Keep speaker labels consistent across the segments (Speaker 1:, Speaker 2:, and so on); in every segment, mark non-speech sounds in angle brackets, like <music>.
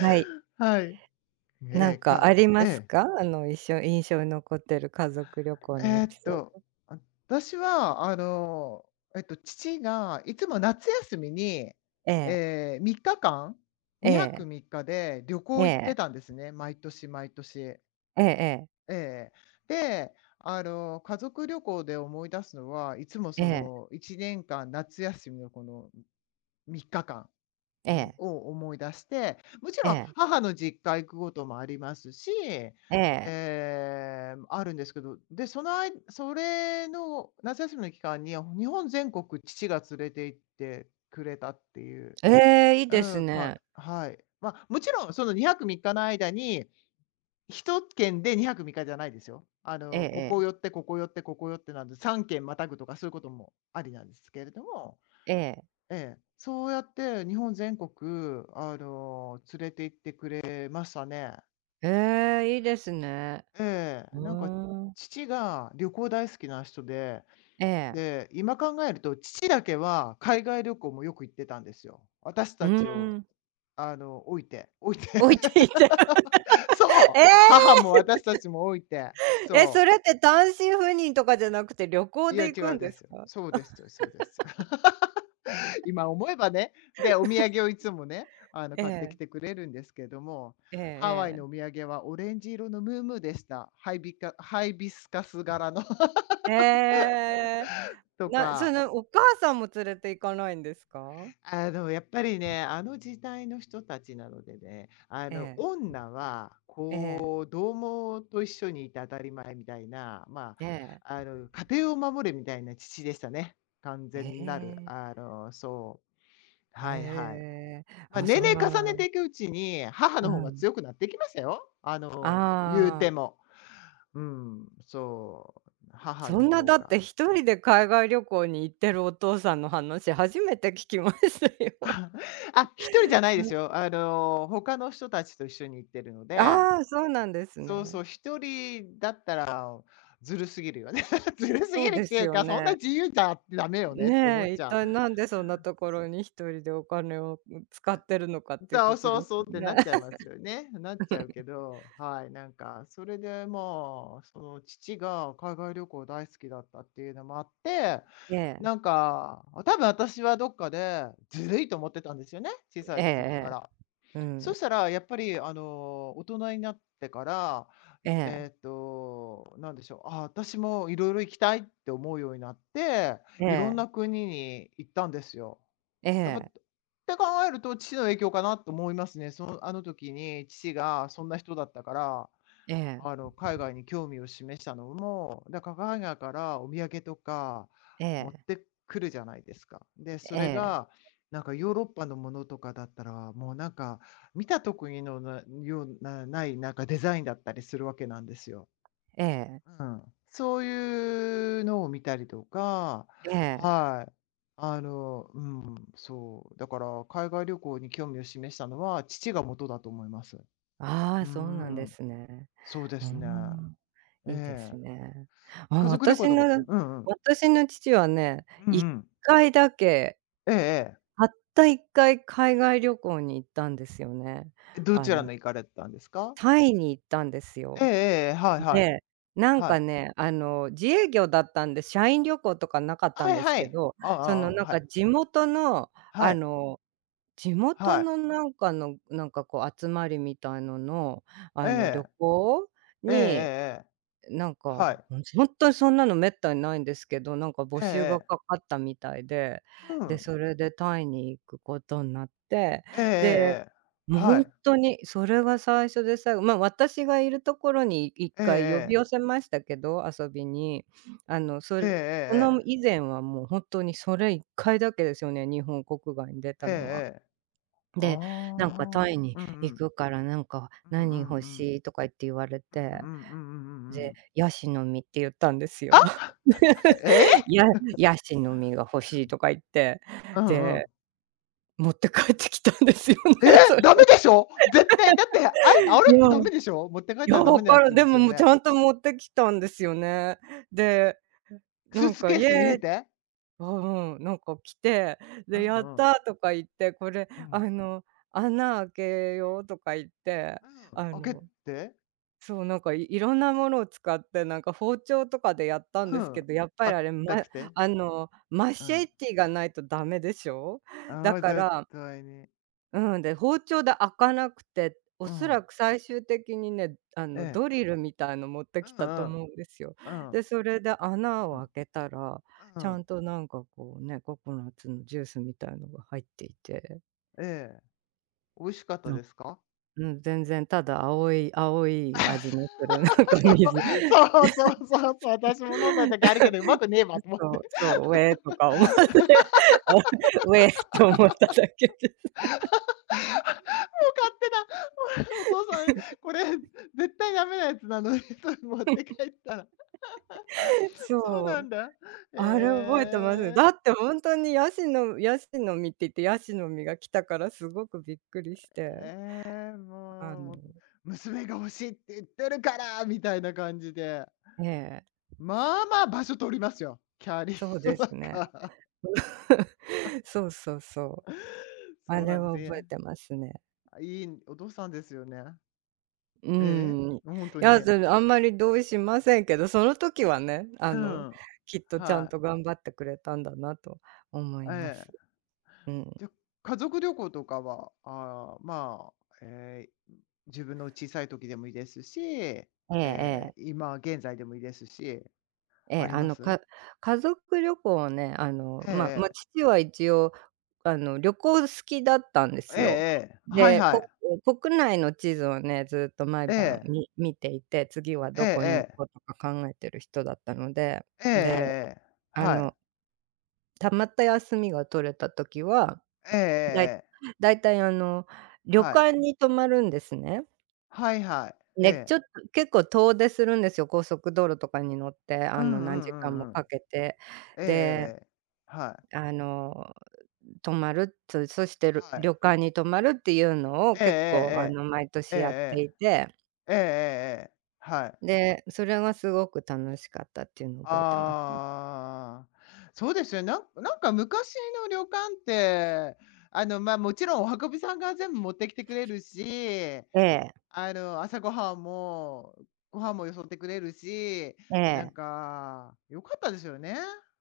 Speaker 1: はい。
Speaker 2: はい。
Speaker 1: なん
Speaker 2: えー
Speaker 1: かあ
Speaker 2: か
Speaker 1: ります
Speaker 2: ええ。
Speaker 1: か？印象に残ってる家族旅行のエ
Speaker 2: えー
Speaker 1: ピ
Speaker 2: っ
Speaker 1: ソ
Speaker 2: と、
Speaker 1: ー。
Speaker 2: 私は、父がいつも夏休みに、
Speaker 1: ええ、
Speaker 2: ええ、3日間、
Speaker 1: え
Speaker 2: 2泊
Speaker 1: え、
Speaker 2: 3日で旅行行って
Speaker 1: え
Speaker 2: た
Speaker 1: え、
Speaker 2: んですね、毎年毎年。え
Speaker 1: ええ
Speaker 2: え。で、あの、家族旅行で思い出すのは、いつも
Speaker 1: え
Speaker 2: そ
Speaker 1: え、
Speaker 2: の1年間夏休みのこの3日間
Speaker 1: ええ、
Speaker 2: を思い出して、もち
Speaker 1: ええ、え
Speaker 2: ろん
Speaker 1: え、
Speaker 2: 母の実家行くこともありますし、
Speaker 1: ええ。
Speaker 2: あるんですけど、で、そのあいそれの夏休みの期間に、日本全国父が連れて行ってくれたっていう、
Speaker 1: ええ、いい
Speaker 2: う
Speaker 1: です
Speaker 2: ん、
Speaker 1: ね。
Speaker 2: はい。まあ、もちろんその2泊3日の間に、一県で2泊3日じゃないですよ。あ
Speaker 1: ええ
Speaker 2: の、
Speaker 1: え
Speaker 2: ここ
Speaker 1: え、
Speaker 2: 寄って、ここ寄って、ここ寄ってなんで、3県またぐとかそういうこともありなんですけれども、
Speaker 1: ええ。
Speaker 2: ええ、そうやって日本全国、あの、連れて行ってくれましたね。
Speaker 1: ええ、いいですね。
Speaker 2: え
Speaker 1: う
Speaker 2: え、なんか
Speaker 1: ーん。
Speaker 2: 父が旅行大好きな人で、
Speaker 1: ええ。
Speaker 2: で、今考えると父だけは海外旅行もよく行ってたんですよ。私
Speaker 1: う
Speaker 2: たちを、
Speaker 1: ーん。
Speaker 2: あの、置いて、置い
Speaker 1: <laughs>
Speaker 2: て。
Speaker 1: 置いていて。
Speaker 2: <laughs>
Speaker 1: <laughs>
Speaker 2: そ
Speaker 1: え
Speaker 2: う、母も
Speaker 1: え！
Speaker 2: 私たちも置いて。
Speaker 1: え、そ
Speaker 2: そ。
Speaker 1: れって単身赴任とかじゃなくて、旅行
Speaker 2: いや、
Speaker 1: で行
Speaker 2: 違
Speaker 1: く
Speaker 2: う
Speaker 1: ん
Speaker 2: で
Speaker 1: で
Speaker 2: す
Speaker 1: す
Speaker 2: よ。
Speaker 1: か？
Speaker 2: そうですよ、そうですよ。<laughs> 今思えばね、で、お土産をいつもね、あの、
Speaker 1: え
Speaker 2: 買ってき
Speaker 1: え、
Speaker 2: てくれるんですけども、
Speaker 1: え
Speaker 2: ハワイ
Speaker 1: え
Speaker 2: の
Speaker 1: え
Speaker 2: お土産はオレンジ色のムームーでした。ハイビスカス柄の <laughs>
Speaker 1: え。ええ。
Speaker 2: と
Speaker 1: そ
Speaker 2: か、
Speaker 1: のお母さんも連れて行かないんですか？
Speaker 2: あの、やっぱりね、あの時代の人たちなのでね、あ
Speaker 1: え
Speaker 2: の、
Speaker 1: え、
Speaker 2: 女は、
Speaker 1: ええ、
Speaker 2: こう、同もと一緒にいて当たり前みたいな、ま
Speaker 1: え
Speaker 2: あ、
Speaker 1: え。
Speaker 2: あの、家庭を守れみたいな父でしたね。完
Speaker 1: え
Speaker 2: 全なる、
Speaker 1: え。
Speaker 2: あの、そう、
Speaker 1: ええええ
Speaker 2: はいはい。
Speaker 1: ええええええええ、
Speaker 2: まあ、
Speaker 1: あ、
Speaker 2: 年
Speaker 1: そん
Speaker 2: 齢重ね
Speaker 1: な、
Speaker 2: ていくうちに、母
Speaker 1: う
Speaker 2: の方が
Speaker 1: ん。
Speaker 2: 強くなってきましたよ。あの、言う
Speaker 1: あ
Speaker 2: て
Speaker 1: あ、
Speaker 2: も。うん、そう、母
Speaker 1: そ
Speaker 2: の
Speaker 1: んな
Speaker 2: 方
Speaker 1: だっ
Speaker 2: が。
Speaker 1: て一人で海外旅行に行ってるお父さんの話、初めて聞きましたよ。
Speaker 2: あ、1人じゃないですよ。あの、他の人たちと一緒に行ってるので、
Speaker 1: ああ、そうなんです
Speaker 2: そう
Speaker 1: ね。
Speaker 2: そう、1人だったらずるすぎるよね。<laughs> ずるすぎ
Speaker 1: そう
Speaker 2: るっ
Speaker 1: で
Speaker 2: て
Speaker 1: す
Speaker 2: いう
Speaker 1: よ
Speaker 2: か、そんな
Speaker 1: ね。
Speaker 2: 自由じゃダメよねって思っ
Speaker 1: ねえ、一
Speaker 2: ちゃう。
Speaker 1: 体なんでそんなところに一人でお金を使ってるのかっていう
Speaker 2: そう
Speaker 1: こと
Speaker 2: そう
Speaker 1: です
Speaker 2: そう
Speaker 1: よ
Speaker 2: ってな
Speaker 1: ね。
Speaker 2: っちゃい
Speaker 1: <laughs>
Speaker 2: ますよね。なっちゃうけど、はい、なんか、それでまあ、その父が海外旅行大好きだったっていうのもあって、
Speaker 1: ええ、
Speaker 2: なんか、多分私はどっかでずるいと思ってたんですよね、小さ
Speaker 1: ええ
Speaker 2: い時か
Speaker 1: え
Speaker 2: ら。
Speaker 1: え、う
Speaker 2: そ
Speaker 1: ん、
Speaker 2: したらやっぱりあの、大人になってから、
Speaker 1: ええ、
Speaker 2: なんでしょう、ああ、私もいろいろ行きたいって思うようになって、
Speaker 1: え
Speaker 2: いろん
Speaker 1: え、
Speaker 2: な国に行ったんですよ。
Speaker 1: え
Speaker 2: やっぱ、っ
Speaker 1: え。
Speaker 2: て考えると、父の影響かなと思いますね。そのあの時に父がそんな人だったから、
Speaker 1: え
Speaker 2: あ
Speaker 1: え、
Speaker 2: の、海外に興味を示したのも、だから海外からお土産とか
Speaker 1: え
Speaker 2: 持っ
Speaker 1: え、
Speaker 2: てくるじゃないですか。で、そ
Speaker 1: え
Speaker 2: れ
Speaker 1: え、
Speaker 2: が、なんかヨーロッパのものとかだったら、もうなんか見たとこにのなようなない、なんかデザインだったりするわけなんですよ。
Speaker 1: ええ、
Speaker 2: うん。そういうのを見たりとか、
Speaker 1: ええ。
Speaker 2: はい。あの、うん、そう。だから海外旅行に興味を示したのは、父が元だと思います。う
Speaker 1: ああ、
Speaker 2: ー
Speaker 1: そうなんで
Speaker 2: ん、
Speaker 1: すね。
Speaker 2: そうで
Speaker 1: うー
Speaker 2: すね。
Speaker 1: ん、
Speaker 2: え
Speaker 1: いいです
Speaker 2: え。
Speaker 1: ね。あ、
Speaker 2: 家族旅行とかうんうん。
Speaker 1: 私の父はね、
Speaker 2: うんう
Speaker 1: 一
Speaker 2: ん。
Speaker 1: 回だけ、
Speaker 2: ええええ。
Speaker 1: たった一回海外旅行に行ったんですよね。
Speaker 2: どち
Speaker 1: あ
Speaker 2: ら
Speaker 1: の、
Speaker 2: の行かれたんですか？
Speaker 1: タイに行ったんですよ。
Speaker 2: ええええええ、はいはい。
Speaker 1: で、なん
Speaker 2: はい。
Speaker 1: かね、あの、自営業だったんで、社員旅行とかなかった
Speaker 2: は
Speaker 1: ん
Speaker 2: い
Speaker 1: です
Speaker 2: は
Speaker 1: け
Speaker 2: い。
Speaker 1: ど、
Speaker 2: ああ
Speaker 1: そ
Speaker 2: あ
Speaker 1: の、
Speaker 2: あ、
Speaker 1: なん
Speaker 2: は
Speaker 1: か
Speaker 2: い。
Speaker 1: 地元の、
Speaker 2: は
Speaker 1: あ
Speaker 2: い。
Speaker 1: の地元
Speaker 2: はい。
Speaker 1: のなんかの、なんかこう集まりみたいのの、
Speaker 2: え
Speaker 1: あの、旅
Speaker 2: え。
Speaker 1: 行
Speaker 2: ええええ
Speaker 1: に、
Speaker 2: ええ。
Speaker 1: なんか、
Speaker 2: はい。
Speaker 1: ほんとにそんなの滅多にないんですけど、なんか募
Speaker 2: ええ
Speaker 1: 集が
Speaker 2: ええ。
Speaker 1: かかったみたいで、
Speaker 2: う
Speaker 1: で、
Speaker 2: ん。
Speaker 1: それでタイに行くことんなって、
Speaker 2: ええええ
Speaker 1: で、
Speaker 2: ええ。
Speaker 1: もう
Speaker 2: は
Speaker 1: ほん
Speaker 2: い。
Speaker 1: とにそれが最初で最後、ま、私がいるところに1
Speaker 2: ええ
Speaker 1: 回呼び寄
Speaker 2: ええ。
Speaker 1: せましたけど、遊びに。あの、
Speaker 2: ええええ
Speaker 1: その
Speaker 2: ええ。
Speaker 1: 以前はもうほんとにそれ1回だけですよね、日本国外に出た
Speaker 2: ええ
Speaker 1: のは。
Speaker 2: ええ。
Speaker 1: で、
Speaker 2: あ
Speaker 1: なんかタ
Speaker 2: あ。
Speaker 1: イに
Speaker 2: うんう
Speaker 1: 行
Speaker 2: ん。
Speaker 1: くからなんか
Speaker 2: うんうんう
Speaker 1: 「何欲
Speaker 2: ん。
Speaker 1: しい？」とか言って言われ
Speaker 2: うんうん
Speaker 1: て、
Speaker 2: うんうんうんう
Speaker 1: で、
Speaker 2: ん。
Speaker 1: ヤシの実って言ったんですよ。
Speaker 2: あ？<laughs> ええ？
Speaker 1: <laughs> やヤシの実が欲しいとか言って、
Speaker 2: うんうん。
Speaker 1: で、持って帰ってきたんですよ
Speaker 2: え
Speaker 1: ね、それ。
Speaker 2: ダメでしょ？絶対、だって、あれあ
Speaker 1: <laughs>
Speaker 2: れってダ
Speaker 1: い
Speaker 2: メでしょ？持って帰っ
Speaker 1: や、
Speaker 2: たらダメ
Speaker 1: わ
Speaker 2: な
Speaker 1: か
Speaker 2: や
Speaker 1: る、
Speaker 2: つ
Speaker 1: で
Speaker 2: です
Speaker 1: も、
Speaker 2: よ
Speaker 1: もうち
Speaker 2: ね？
Speaker 1: ゃんと持ってきたんですよね。で、な
Speaker 2: スー
Speaker 1: ん
Speaker 2: ツ
Speaker 1: か
Speaker 2: ケー
Speaker 1: 「イ
Speaker 2: スに入
Speaker 1: エ
Speaker 2: れ
Speaker 1: ーイ」、
Speaker 2: て？
Speaker 1: うんうん、なんか来て、
Speaker 2: う
Speaker 1: で「やっ
Speaker 2: んうん。
Speaker 1: た」とか言って「これ、
Speaker 2: う
Speaker 1: あ
Speaker 2: ん。
Speaker 1: の、穴開けよう」とか言って、あ
Speaker 2: うん、開け
Speaker 1: の
Speaker 2: て、
Speaker 1: そう、なんか、いろんなものを使って、なんか、包丁とかでやったんで
Speaker 2: う
Speaker 1: すけ
Speaker 2: ん、
Speaker 1: ど、やっぱりあれ、ま、
Speaker 2: 硬くて。
Speaker 1: あの、マ
Speaker 2: う
Speaker 1: シェ
Speaker 2: ん。
Speaker 1: ティがないとダメでしょ。
Speaker 2: あ
Speaker 1: だ
Speaker 2: あ、
Speaker 1: か
Speaker 2: 絶
Speaker 1: ら、
Speaker 2: 対に。
Speaker 1: うん、で、包丁で開かなくて、お
Speaker 2: う
Speaker 1: そら
Speaker 2: ん。
Speaker 1: く最終的にね、あ
Speaker 2: え
Speaker 1: の、
Speaker 2: え。
Speaker 1: ドリルみたいの持って
Speaker 2: うう
Speaker 1: きたと
Speaker 2: ん。ん
Speaker 1: 思うんですよ。
Speaker 2: うん。
Speaker 1: で、それで穴
Speaker 2: う
Speaker 1: を
Speaker 2: ん。
Speaker 1: 開けたら、
Speaker 2: う
Speaker 1: ちゃ
Speaker 2: ん。
Speaker 1: んと、なんか、こうね、ココナッツのジュースみたいのが入っていて、
Speaker 2: ええ。美味しかった
Speaker 1: な
Speaker 2: ですか？
Speaker 1: うん、全然ただ青い青い味のする、なんか、水、
Speaker 2: <laughs> そう、そうそうそうそう、私も飲んだ時あるけど、うまくねえわと思っ
Speaker 1: そ
Speaker 2: て。
Speaker 1: う、ウェーとか思って、あ、<laughs> ウェーって思っただけで。
Speaker 2: 勝手な、お父さん、これ絶対ダメなやつなのに、それ持って帰ったら。
Speaker 1: <laughs>
Speaker 2: そうな
Speaker 1: そ
Speaker 2: ん
Speaker 1: う、
Speaker 2: だ。
Speaker 1: あれ覚えてます。
Speaker 2: ええ。
Speaker 1: だってほんとにヤシの実って言って、ヤシの実が来たからすごくびっくりして、
Speaker 2: ええ、
Speaker 1: あの、
Speaker 2: もう、娘が欲しいって言ってるから、みたいな感じで。
Speaker 1: ええ、
Speaker 2: まあまあ場所取りますよ。キャリー
Speaker 1: そう
Speaker 2: の
Speaker 1: ですね。
Speaker 2: 中。
Speaker 1: <laughs> そう。
Speaker 2: そ
Speaker 1: あ
Speaker 2: うな
Speaker 1: れ
Speaker 2: んです
Speaker 1: は覚え
Speaker 2: ね。
Speaker 1: てますね。
Speaker 2: いいお父さんですよね。
Speaker 1: う
Speaker 2: え
Speaker 1: ーん。い
Speaker 2: え、本当
Speaker 1: や、
Speaker 2: に。
Speaker 1: それあんまり同意しませんけど、その時はね、あ
Speaker 2: う
Speaker 1: の、
Speaker 2: ん。
Speaker 1: きっとちゃん
Speaker 2: はい。
Speaker 1: と頑張ってくれたんだなと思
Speaker 2: え
Speaker 1: います。
Speaker 2: え。
Speaker 1: うん。
Speaker 2: で、家族旅行とかは、まあ、えー自分の小さい時でもいいですし、
Speaker 1: ええええ。
Speaker 2: 今現在でもいいですし、
Speaker 1: え
Speaker 2: あ
Speaker 1: え、
Speaker 2: り
Speaker 1: あ
Speaker 2: ま
Speaker 1: の、
Speaker 2: す？
Speaker 1: 家族旅行はね、あの、
Speaker 2: ええ
Speaker 1: ま、
Speaker 2: ええ。
Speaker 1: 父は一応、あの、旅行好きだったんで
Speaker 2: え
Speaker 1: す
Speaker 2: ええ
Speaker 1: よ。
Speaker 2: え。はい
Speaker 1: で、
Speaker 2: はい。
Speaker 1: 国内の地図をね、ずっと毎
Speaker 2: え
Speaker 1: 晩
Speaker 2: え。
Speaker 1: 見ていて、次は
Speaker 2: ええ
Speaker 1: どこに行
Speaker 2: ええ。
Speaker 1: こうとか考えてる人だったので、
Speaker 2: ええええ
Speaker 1: で、
Speaker 2: ええ。
Speaker 1: あ
Speaker 2: はい。
Speaker 1: の、たまった休みが取れた時は、
Speaker 2: ええええ
Speaker 1: だい
Speaker 2: ええ
Speaker 1: 大体あの、
Speaker 2: えええ
Speaker 1: 旅
Speaker 2: えはいええ
Speaker 1: 館
Speaker 2: え
Speaker 1: に泊まるんですね。
Speaker 2: えはいはい。え
Speaker 1: で、
Speaker 2: え。
Speaker 1: ちょっと結構遠出するんですよ、高速道路とかに乗って、
Speaker 2: う
Speaker 1: あ
Speaker 2: んう
Speaker 1: の、何時
Speaker 2: ん
Speaker 1: 間
Speaker 2: う
Speaker 1: も
Speaker 2: んうん。
Speaker 1: かけて。
Speaker 2: えええ
Speaker 1: で、
Speaker 2: えええ。はい。
Speaker 1: あの、泊まる、そそしてる
Speaker 2: はい。
Speaker 1: 旅館に泊まるっていうのを結構、あの、毎
Speaker 2: え
Speaker 1: 年やって
Speaker 2: え
Speaker 1: いて、
Speaker 2: え。ええええ。ええええええ。はい。
Speaker 1: で、それがすごく楽しかったっていうのを覚えてますね。
Speaker 2: ああ、そうですよね。なんか昔の旅館って、あの、ま、もちろんお運びさんが全部持ってきてくれるし、
Speaker 1: ええ、
Speaker 2: あの、朝ごはんもご飯もよそってくれるし、
Speaker 1: え
Speaker 2: なん
Speaker 1: え、
Speaker 2: か良かったですよね。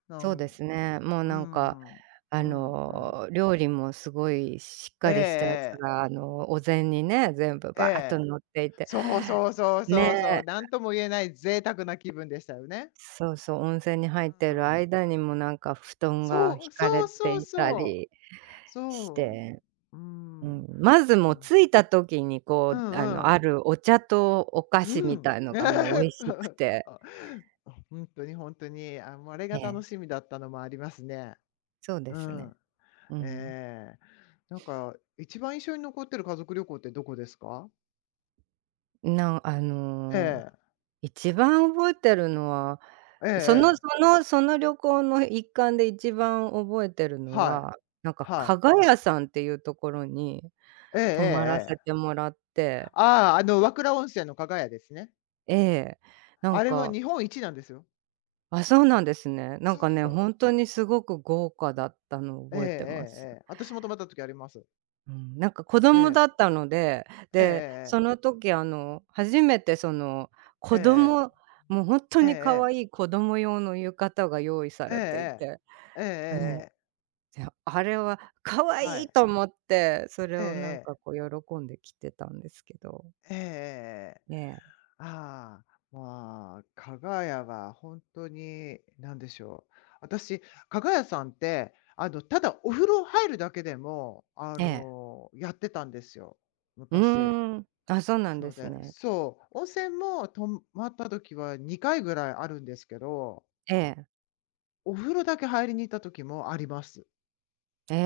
Speaker 2: な
Speaker 1: そう
Speaker 2: ん
Speaker 1: ですね。もう
Speaker 2: う
Speaker 1: なんか、
Speaker 2: ん。
Speaker 1: あ
Speaker 2: うんうん。
Speaker 1: の、料理もすごいしっ
Speaker 2: え
Speaker 1: か
Speaker 2: え
Speaker 1: りしたやつ
Speaker 2: ええ。
Speaker 1: が、あの、お膳にね、全部
Speaker 2: え
Speaker 1: バーっと
Speaker 2: え。
Speaker 1: 乗っていて、
Speaker 2: そうそうそうそうそ
Speaker 1: ね、
Speaker 2: う、なんとも言えない贅沢な気分でしたよね。
Speaker 1: そうそう、温泉に入っ
Speaker 2: う
Speaker 1: てる
Speaker 2: んうん。
Speaker 1: 間にもなんか布団が
Speaker 2: そう、
Speaker 1: 敷か
Speaker 2: そ
Speaker 1: れ
Speaker 2: う
Speaker 1: て
Speaker 2: そう
Speaker 1: いた
Speaker 2: そう。
Speaker 1: りし
Speaker 2: そ
Speaker 1: て、
Speaker 2: う。う
Speaker 1: う
Speaker 2: ん。
Speaker 1: ん、まず
Speaker 2: う
Speaker 1: もう
Speaker 2: ん。
Speaker 1: 着いた時に
Speaker 2: う
Speaker 1: こう、
Speaker 2: ん
Speaker 1: あの、
Speaker 2: う
Speaker 1: あ
Speaker 2: ん。
Speaker 1: るお茶とお菓
Speaker 2: う
Speaker 1: 子み
Speaker 2: ん。
Speaker 1: たいのがもう美味しく
Speaker 2: <laughs>
Speaker 1: て、
Speaker 2: あ、ほ本当に、あ、もうあれが
Speaker 1: え
Speaker 2: 楽
Speaker 1: え、
Speaker 2: しみだったのもありますね。
Speaker 1: そうで
Speaker 2: う
Speaker 1: すね。
Speaker 2: ん。
Speaker 1: うん。
Speaker 2: ええ。なんか、一番印象に残ってる家族旅行ってどこですか？
Speaker 1: あ
Speaker 2: え
Speaker 1: の、
Speaker 2: え。
Speaker 1: 一番覚えてるのは、
Speaker 2: ええ
Speaker 1: その
Speaker 2: え
Speaker 1: そ
Speaker 2: え。
Speaker 1: のその旅行の一環で一番覚えてるの
Speaker 2: はい。
Speaker 1: は、なんか
Speaker 2: は
Speaker 1: 加
Speaker 2: い。
Speaker 1: 賀屋さんっていうところに
Speaker 2: ええええ
Speaker 1: 泊まら
Speaker 2: え
Speaker 1: せ
Speaker 2: え。
Speaker 1: てもらって、
Speaker 2: ああ、あの、和倉温泉の加賀屋ですね。
Speaker 1: ええ、な
Speaker 2: あ
Speaker 1: ん
Speaker 2: れは
Speaker 1: か、
Speaker 2: 日本一なんですよ。
Speaker 1: あ、そうなんですね。な
Speaker 2: そ
Speaker 1: んかね、
Speaker 2: う。
Speaker 1: ほんとにすごく豪華だったのを
Speaker 2: ええええ
Speaker 1: 覚えてます。
Speaker 2: ええ。私も泊まった時あります。
Speaker 1: うん、なんか子
Speaker 2: え
Speaker 1: 供だ
Speaker 2: え。
Speaker 1: ったので、
Speaker 2: えええ
Speaker 1: で、
Speaker 2: え
Speaker 1: その
Speaker 2: え。
Speaker 1: 時あの、初めてその、
Speaker 2: え
Speaker 1: 子供、もうほんと
Speaker 2: えええ。ええ
Speaker 1: に可
Speaker 2: ええ。
Speaker 1: 愛い子供用の浴衣が用意さ
Speaker 2: え
Speaker 1: れてい
Speaker 2: え
Speaker 1: て、ええ、
Speaker 2: ええ。
Speaker 1: で、あれは
Speaker 2: ええええええええ。
Speaker 1: 可
Speaker 2: は
Speaker 1: 愛い
Speaker 2: い。
Speaker 1: と思って、それ
Speaker 2: ええ
Speaker 1: をなん
Speaker 2: え
Speaker 1: か
Speaker 2: え。
Speaker 1: こう喜んで着てたんですけ
Speaker 2: ええええはいえええええええ
Speaker 1: ど、
Speaker 2: え
Speaker 1: ええ、
Speaker 2: ああ、まあ、加賀屋は本当に何でしょう。私、加賀屋さんって、あの、ただお風呂入るだけでも、あ
Speaker 1: ええ、
Speaker 2: の、やってたんですよ、
Speaker 1: う
Speaker 2: 昔。
Speaker 1: ーん、あ、そうな
Speaker 2: な
Speaker 1: んで
Speaker 2: の
Speaker 1: す
Speaker 2: で
Speaker 1: ね。
Speaker 2: そう、温泉も泊まった時は2回ぐらいあるんですけど、
Speaker 1: ええ、
Speaker 2: お風呂だけ入りに行った時もあります。
Speaker 1: ええ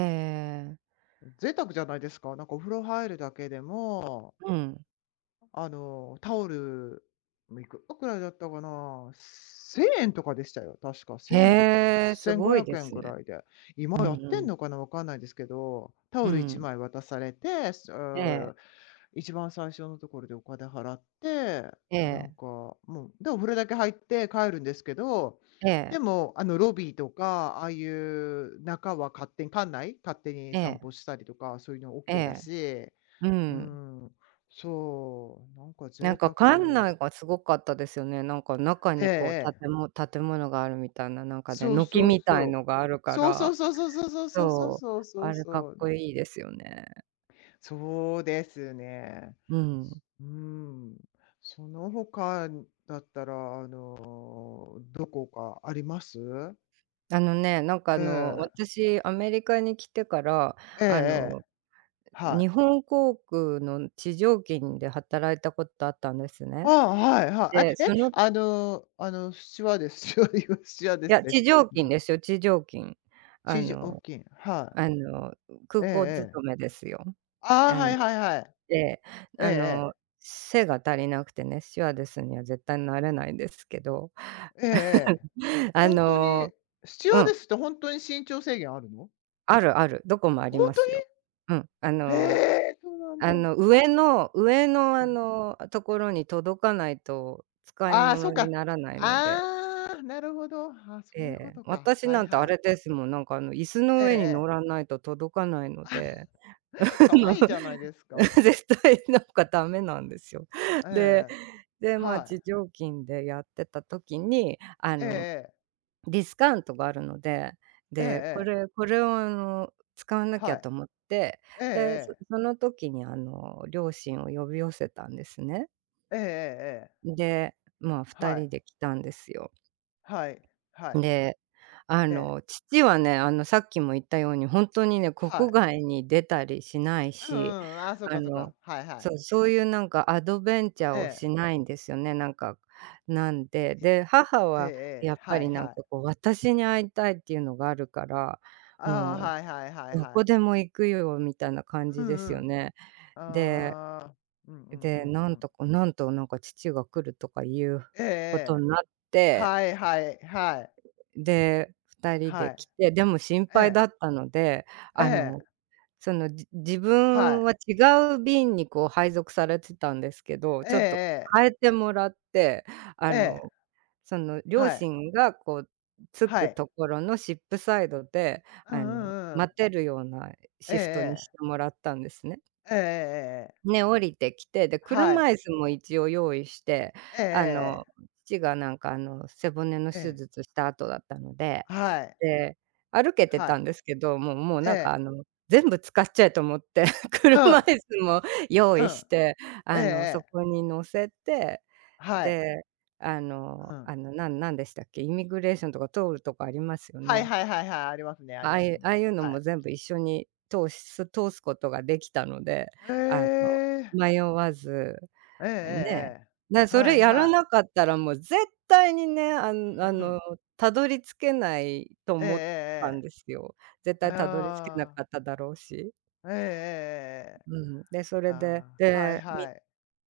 Speaker 1: ええ。
Speaker 2: 贅沢じゃないですか。なんかお風呂入るだけでも
Speaker 1: うん。
Speaker 2: あの、タオル、いくらくらいだったかな、1000円とかでしたよ、確か1000円とか、
Speaker 1: へえ、すご
Speaker 2: 1500
Speaker 1: いで
Speaker 2: 円
Speaker 1: す
Speaker 2: ぐ
Speaker 1: ね。
Speaker 2: らいで。
Speaker 1: うん
Speaker 2: 買っ
Speaker 1: う
Speaker 2: てん
Speaker 1: ん。
Speaker 2: のかな、わかんないですけど、タ
Speaker 1: う
Speaker 2: オル1
Speaker 1: ん。
Speaker 2: 枚渡されて、
Speaker 1: ええ、
Speaker 2: 一番最初のところでお金払って、
Speaker 1: え
Speaker 2: なん
Speaker 1: え、
Speaker 2: か、もう、で、お風呂だけ入って帰るんですけど、
Speaker 1: え
Speaker 2: で
Speaker 1: え、
Speaker 2: も、あの、ロビーとか、ああいう中は勝手に館内、勝手に
Speaker 1: え
Speaker 2: 散
Speaker 1: え、
Speaker 2: 歩したりとか、そういうのオッ
Speaker 1: え
Speaker 2: ケーだ
Speaker 1: え。
Speaker 2: し、
Speaker 1: う
Speaker 2: う
Speaker 1: ん。
Speaker 2: ん、そう、なんか
Speaker 1: な
Speaker 2: 贅
Speaker 1: んか
Speaker 2: 沢。
Speaker 1: 館内がすごかったですよね。なんか中
Speaker 2: ええ、え
Speaker 1: にこう
Speaker 2: え。
Speaker 1: 建物があるみたいな、なんかね、
Speaker 2: そう
Speaker 1: 軒
Speaker 2: そう
Speaker 1: みたい
Speaker 2: そ
Speaker 1: の
Speaker 2: う。
Speaker 1: があるか
Speaker 2: そうそ
Speaker 1: ら、
Speaker 2: うそうそうそうそうそうそう
Speaker 1: そう、
Speaker 2: そうそう
Speaker 1: あれかっ
Speaker 2: そう。
Speaker 1: こいいですよね。
Speaker 2: そうですね。
Speaker 1: うん。
Speaker 2: うん。その他だったら、あの、どこかあります？
Speaker 1: あのね、なんかあの、
Speaker 2: ええ。
Speaker 1: 私アメリカに来てから、
Speaker 2: えええ
Speaker 1: あの、
Speaker 2: え。は
Speaker 1: 日
Speaker 2: い。
Speaker 1: 本航空の地上勤で働いたことあったんです
Speaker 2: あ
Speaker 1: ね。
Speaker 2: あ、はいは
Speaker 1: で、
Speaker 2: い。え、え、あのあの、シワで
Speaker 1: い
Speaker 2: す。
Speaker 1: や、
Speaker 2: でし
Speaker 1: 地上勤
Speaker 2: じ
Speaker 1: ですよ、地上勤。あ
Speaker 2: ちじお
Speaker 1: の
Speaker 2: きは
Speaker 1: あの、
Speaker 2: い。
Speaker 1: 空
Speaker 2: えええ
Speaker 1: 港
Speaker 2: え。
Speaker 1: 勤めですよ。
Speaker 2: ああ、
Speaker 1: あ
Speaker 2: は
Speaker 1: の、
Speaker 2: いはいはい。
Speaker 1: で、
Speaker 2: ええ
Speaker 1: あ
Speaker 2: え
Speaker 1: の、
Speaker 2: え。
Speaker 1: 背が足りなくてね、スチュワーデスには絶対なれないんですけど。
Speaker 2: えええ
Speaker 1: <laughs>
Speaker 2: え。
Speaker 1: あ
Speaker 2: ほんとに、
Speaker 1: の、
Speaker 2: スチュワ
Speaker 1: う
Speaker 2: ーデ
Speaker 1: ん、
Speaker 2: スってほんとに身長制限あるの？
Speaker 1: あるある、どこもあ
Speaker 2: ほ
Speaker 1: り
Speaker 2: ん
Speaker 1: ま
Speaker 2: と
Speaker 1: すよ。うん、あ
Speaker 2: に？へ
Speaker 1: の、
Speaker 2: え、そうなんだ。
Speaker 1: あ
Speaker 2: う
Speaker 1: の、上のあ
Speaker 2: ん。
Speaker 1: の、ところに届かないと使い
Speaker 2: ああ、そう
Speaker 1: 物に
Speaker 2: か。
Speaker 1: ならないので、
Speaker 2: ああ、なるほど。あ、
Speaker 1: え
Speaker 2: そういうこ
Speaker 1: え、
Speaker 2: とか。
Speaker 1: 私
Speaker 2: はい
Speaker 1: なんて
Speaker 2: は
Speaker 1: あ
Speaker 2: い。
Speaker 1: れですもん、なんかあの、椅子
Speaker 2: え
Speaker 1: の
Speaker 2: え
Speaker 1: 上に
Speaker 2: え
Speaker 1: 乗
Speaker 2: え。
Speaker 1: らないと届かないの
Speaker 2: <laughs> あ
Speaker 1: で、あ
Speaker 2: 可
Speaker 1: の、
Speaker 2: 愛いじゃない
Speaker 1: <laughs>
Speaker 2: ですか。
Speaker 1: 絶対なんかダメなんですよ。
Speaker 2: <laughs> ええ
Speaker 1: で、
Speaker 2: ええ。
Speaker 1: で、まあ、
Speaker 2: はい。
Speaker 1: 地上金でやってた時に、あ
Speaker 2: えええ
Speaker 1: の、
Speaker 2: え。
Speaker 1: ディスカウントがあるので、
Speaker 2: ええ
Speaker 1: で、
Speaker 2: ええ。
Speaker 1: これを、あの、使わなき
Speaker 2: は
Speaker 1: ゃ
Speaker 2: い。
Speaker 1: と思って、
Speaker 2: ええ
Speaker 1: で、
Speaker 2: ええ。
Speaker 1: その時に、あの、両親を呼び寄せたんですね。
Speaker 2: ええええええ。
Speaker 1: で、まあ、2
Speaker 2: はい。
Speaker 1: 人で来たんですよ。
Speaker 2: はい。はい。
Speaker 1: で、あ
Speaker 2: ええ。
Speaker 1: の、父はね、あの、さっきも言ったように、ほんと
Speaker 2: はいええええええええはいはいはい
Speaker 1: にね、国
Speaker 2: ええはい
Speaker 1: 外に出たりしない
Speaker 2: うんう
Speaker 1: し、
Speaker 2: ん。ああ、そう
Speaker 1: あ
Speaker 2: かそうか。
Speaker 1: の、
Speaker 2: はいはい。
Speaker 1: そう、そういうなんかアドベンチャー
Speaker 2: え
Speaker 1: を
Speaker 2: え。
Speaker 1: しないんですよね、なんか。なんで、
Speaker 2: ええ
Speaker 1: で、母は
Speaker 2: え
Speaker 1: や
Speaker 2: え。
Speaker 1: っぱ
Speaker 2: はい
Speaker 1: りなん
Speaker 2: はい。
Speaker 1: かこう、私に会いたいっていうのがあるから、
Speaker 2: ああ、
Speaker 1: も
Speaker 2: はいはいはい
Speaker 1: うど
Speaker 2: はい。
Speaker 1: こでも行くよみたいな感
Speaker 2: う
Speaker 1: じです
Speaker 2: んう
Speaker 1: よ
Speaker 2: ん。
Speaker 1: ね。で、
Speaker 2: ああ。うんうんう
Speaker 1: で、
Speaker 2: んうん。
Speaker 1: なんか父が来るとかいう
Speaker 2: えええ
Speaker 1: こと
Speaker 2: え。
Speaker 1: になって、
Speaker 2: はいはい、はい。
Speaker 1: で、2人
Speaker 2: は
Speaker 1: で
Speaker 2: い。
Speaker 1: 来て、でも心
Speaker 2: え
Speaker 1: 配
Speaker 2: え、
Speaker 1: だったので、
Speaker 2: え
Speaker 1: あ
Speaker 2: え、
Speaker 1: の、その、自
Speaker 2: は
Speaker 1: 分
Speaker 2: い。
Speaker 1: は違う便にこう配属されてたんですけど、ちょっと
Speaker 2: ええ
Speaker 1: 変えてもらって、あ
Speaker 2: ええ、え
Speaker 1: の、
Speaker 2: え、
Speaker 1: その両
Speaker 2: はい、
Speaker 1: 親がこう着
Speaker 2: は
Speaker 1: く
Speaker 2: い。
Speaker 1: ところのシップサイドで、
Speaker 2: う
Speaker 1: あ
Speaker 2: んう
Speaker 1: の、
Speaker 2: んうん。
Speaker 1: 待てるようなシフトに
Speaker 2: え
Speaker 1: し
Speaker 2: え
Speaker 1: てもらったんですね。
Speaker 2: ええ、ええええええ、
Speaker 1: で、降りてきて、で、
Speaker 2: は
Speaker 1: 車
Speaker 2: い。
Speaker 1: 椅子も一応用意して、
Speaker 2: ええええ
Speaker 1: あの、
Speaker 2: ええ、
Speaker 1: 父がなんかあの、背骨の
Speaker 2: え
Speaker 1: 手
Speaker 2: え、
Speaker 1: 術した後だったので、
Speaker 2: はい、
Speaker 1: て、歩けて
Speaker 2: は
Speaker 1: たん
Speaker 2: い。
Speaker 1: ですけど、もう
Speaker 2: え
Speaker 1: なんかあ
Speaker 2: え、
Speaker 1: の、全部使っちゃえと思って、<laughs>
Speaker 2: う
Speaker 1: 車
Speaker 2: ん、
Speaker 1: 椅子も用
Speaker 2: う
Speaker 1: 意し
Speaker 2: ん、
Speaker 1: て、
Speaker 2: ええ
Speaker 1: あの、そ
Speaker 2: え
Speaker 1: こ
Speaker 2: え
Speaker 1: に乗せて、
Speaker 2: はい、
Speaker 1: で、
Speaker 2: うん。
Speaker 1: なんでしたっけ、イミグレーションとか通るとこありますよ
Speaker 2: はい
Speaker 1: ね。
Speaker 2: はいはいはい、ありますねあります
Speaker 1: あ
Speaker 2: ね。
Speaker 1: あいうの
Speaker 2: は
Speaker 1: も
Speaker 2: い。
Speaker 1: 全部一緒に通すことができたので、
Speaker 2: へ
Speaker 1: あの、
Speaker 2: え。
Speaker 1: 迷わず
Speaker 2: ええええ
Speaker 1: ね、
Speaker 2: ええ。
Speaker 1: え、ね、そ
Speaker 2: は
Speaker 1: れ
Speaker 2: い
Speaker 1: やら
Speaker 2: はい。
Speaker 1: なかったらもう絶対にね、
Speaker 2: うん
Speaker 1: あ
Speaker 2: う
Speaker 1: の、
Speaker 2: ん。
Speaker 1: たどり着けないと
Speaker 2: えええ
Speaker 1: 思ったん
Speaker 2: え
Speaker 1: ですよ。絶
Speaker 2: え
Speaker 1: 対
Speaker 2: え。
Speaker 1: たどり着けな
Speaker 2: ああ、
Speaker 1: かっただろうし。
Speaker 2: ええええええ。
Speaker 1: うん。で、それで、
Speaker 2: ああ、はい
Speaker 1: で、み
Speaker 2: はい。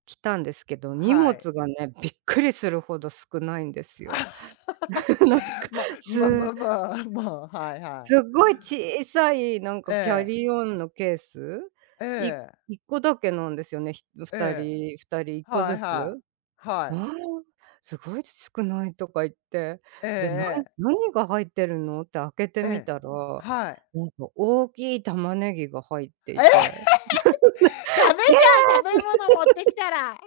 Speaker 1: 来たんですけど、荷
Speaker 2: はい。
Speaker 1: 物がね、びっくりするほど少ないんです
Speaker 2: あ
Speaker 1: よ。<laughs> なんか、
Speaker 2: <laughs> まあ、まあま
Speaker 1: す
Speaker 2: あまあ、<laughs> まあ、はいは
Speaker 1: すっ
Speaker 2: い。
Speaker 1: ごい小さいなん
Speaker 2: え
Speaker 1: かキャ
Speaker 2: え、
Speaker 1: リーオンのケース、
Speaker 2: え
Speaker 1: い
Speaker 2: え、
Speaker 1: 1個だけなんですよね、人
Speaker 2: え
Speaker 1: 2
Speaker 2: え、
Speaker 1: 人1個
Speaker 2: はい
Speaker 1: ずつ。
Speaker 2: はい。は
Speaker 1: あ
Speaker 2: い。
Speaker 1: あ、すごい少ないとか言って、で、
Speaker 2: ええ
Speaker 1: 何が入ってるのって開けて
Speaker 2: ええ、
Speaker 1: み
Speaker 2: ええ、
Speaker 1: たら、
Speaker 2: はい。
Speaker 1: なんか大きい玉ねぎが入って
Speaker 2: <laughs>
Speaker 1: い
Speaker 2: ええ！
Speaker 1: て、
Speaker 2: <laughs> ダメ
Speaker 1: 「ええ！
Speaker 2: じゃん、食べ物持ってきたら。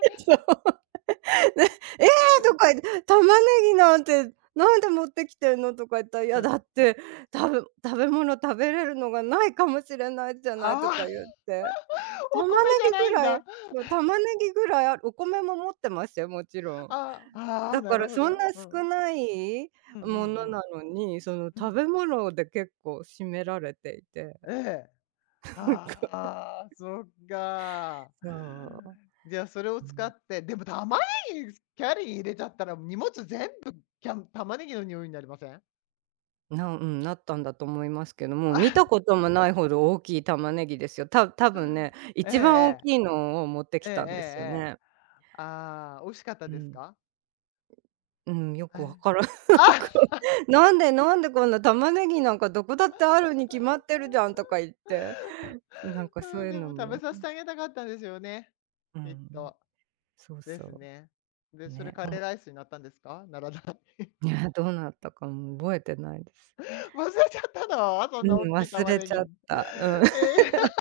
Speaker 1: <laughs> ね、ええ！」とか言って、「玉ねぎなんてなんで持ってきてんの？」とか言ったら、「い
Speaker 2: う
Speaker 1: や、だ
Speaker 2: ん。
Speaker 1: って、食べ物食べれるのがないかもしれないじゃ
Speaker 2: <laughs>
Speaker 1: ない」
Speaker 2: ああ、
Speaker 1: とか言って、
Speaker 2: <laughs> お
Speaker 1: 玉ね
Speaker 2: 米じゃ
Speaker 1: ぎ
Speaker 2: な
Speaker 1: ぐ
Speaker 2: いん
Speaker 1: らい
Speaker 2: だ。
Speaker 1: そう、玉ねぎぐらい、あるお米も持ってますよ、もちろん。
Speaker 2: ああ、ああ、
Speaker 1: だ
Speaker 2: な
Speaker 1: か
Speaker 2: る
Speaker 1: ら
Speaker 2: ほ
Speaker 1: そんな
Speaker 2: ど。う
Speaker 1: 少
Speaker 2: ん。
Speaker 1: ない
Speaker 2: うんう
Speaker 1: も
Speaker 2: んう
Speaker 1: の
Speaker 2: ん。
Speaker 1: なのに、その
Speaker 2: う
Speaker 1: 食
Speaker 2: ん。
Speaker 1: べ物で結構占められていて、
Speaker 2: ええ。
Speaker 1: なんか、
Speaker 2: ああ、そっか。
Speaker 1: そう、
Speaker 2: じゃあそれを
Speaker 1: う
Speaker 2: 使
Speaker 1: ん、
Speaker 2: って、でも玉ねぎ、キャリーに入れちゃったら荷物全部、キャン玉ねぎの匂いになりません？
Speaker 1: うん、なったんだと思いますけども、見たこともないほど大きい玉ねぎですよ。多分ね、
Speaker 2: <laughs> ええ
Speaker 1: 一番大き
Speaker 2: え
Speaker 1: いのを持って
Speaker 2: え。
Speaker 1: き
Speaker 2: ええええええ
Speaker 1: たんですよ
Speaker 2: えええ
Speaker 1: ね。
Speaker 2: ああ、美味しかった
Speaker 1: う
Speaker 2: です
Speaker 1: ん。
Speaker 2: か？
Speaker 1: うん、よくわからん。
Speaker 2: <laughs>
Speaker 1: <laughs> なんか、
Speaker 2: あ
Speaker 1: 「なんでなんでこんな玉ねぎなんかどこだってあるに決まってるじゃん」とか言って、なんか
Speaker 2: あ、
Speaker 1: そ
Speaker 2: う
Speaker 1: う
Speaker 2: ん
Speaker 1: いう
Speaker 2: でも
Speaker 1: の
Speaker 2: 食べ
Speaker 1: も、
Speaker 2: させてあげたかったんですよね。
Speaker 1: う
Speaker 2: きっ
Speaker 1: ん、
Speaker 2: と。
Speaker 1: そう
Speaker 2: です
Speaker 1: そ
Speaker 2: ね。で、それ
Speaker 1: ね、
Speaker 2: カレーライスになったんですか？ならない。
Speaker 1: いや、<laughs> どうなったかも覚えてないです。
Speaker 2: 忘れちゃったの？そんな大
Speaker 1: うん、
Speaker 2: きい
Speaker 1: 忘
Speaker 2: 玉
Speaker 1: れ
Speaker 2: ね
Speaker 1: ち
Speaker 2: ぎ。
Speaker 1: ゃった。うん。
Speaker 2: えー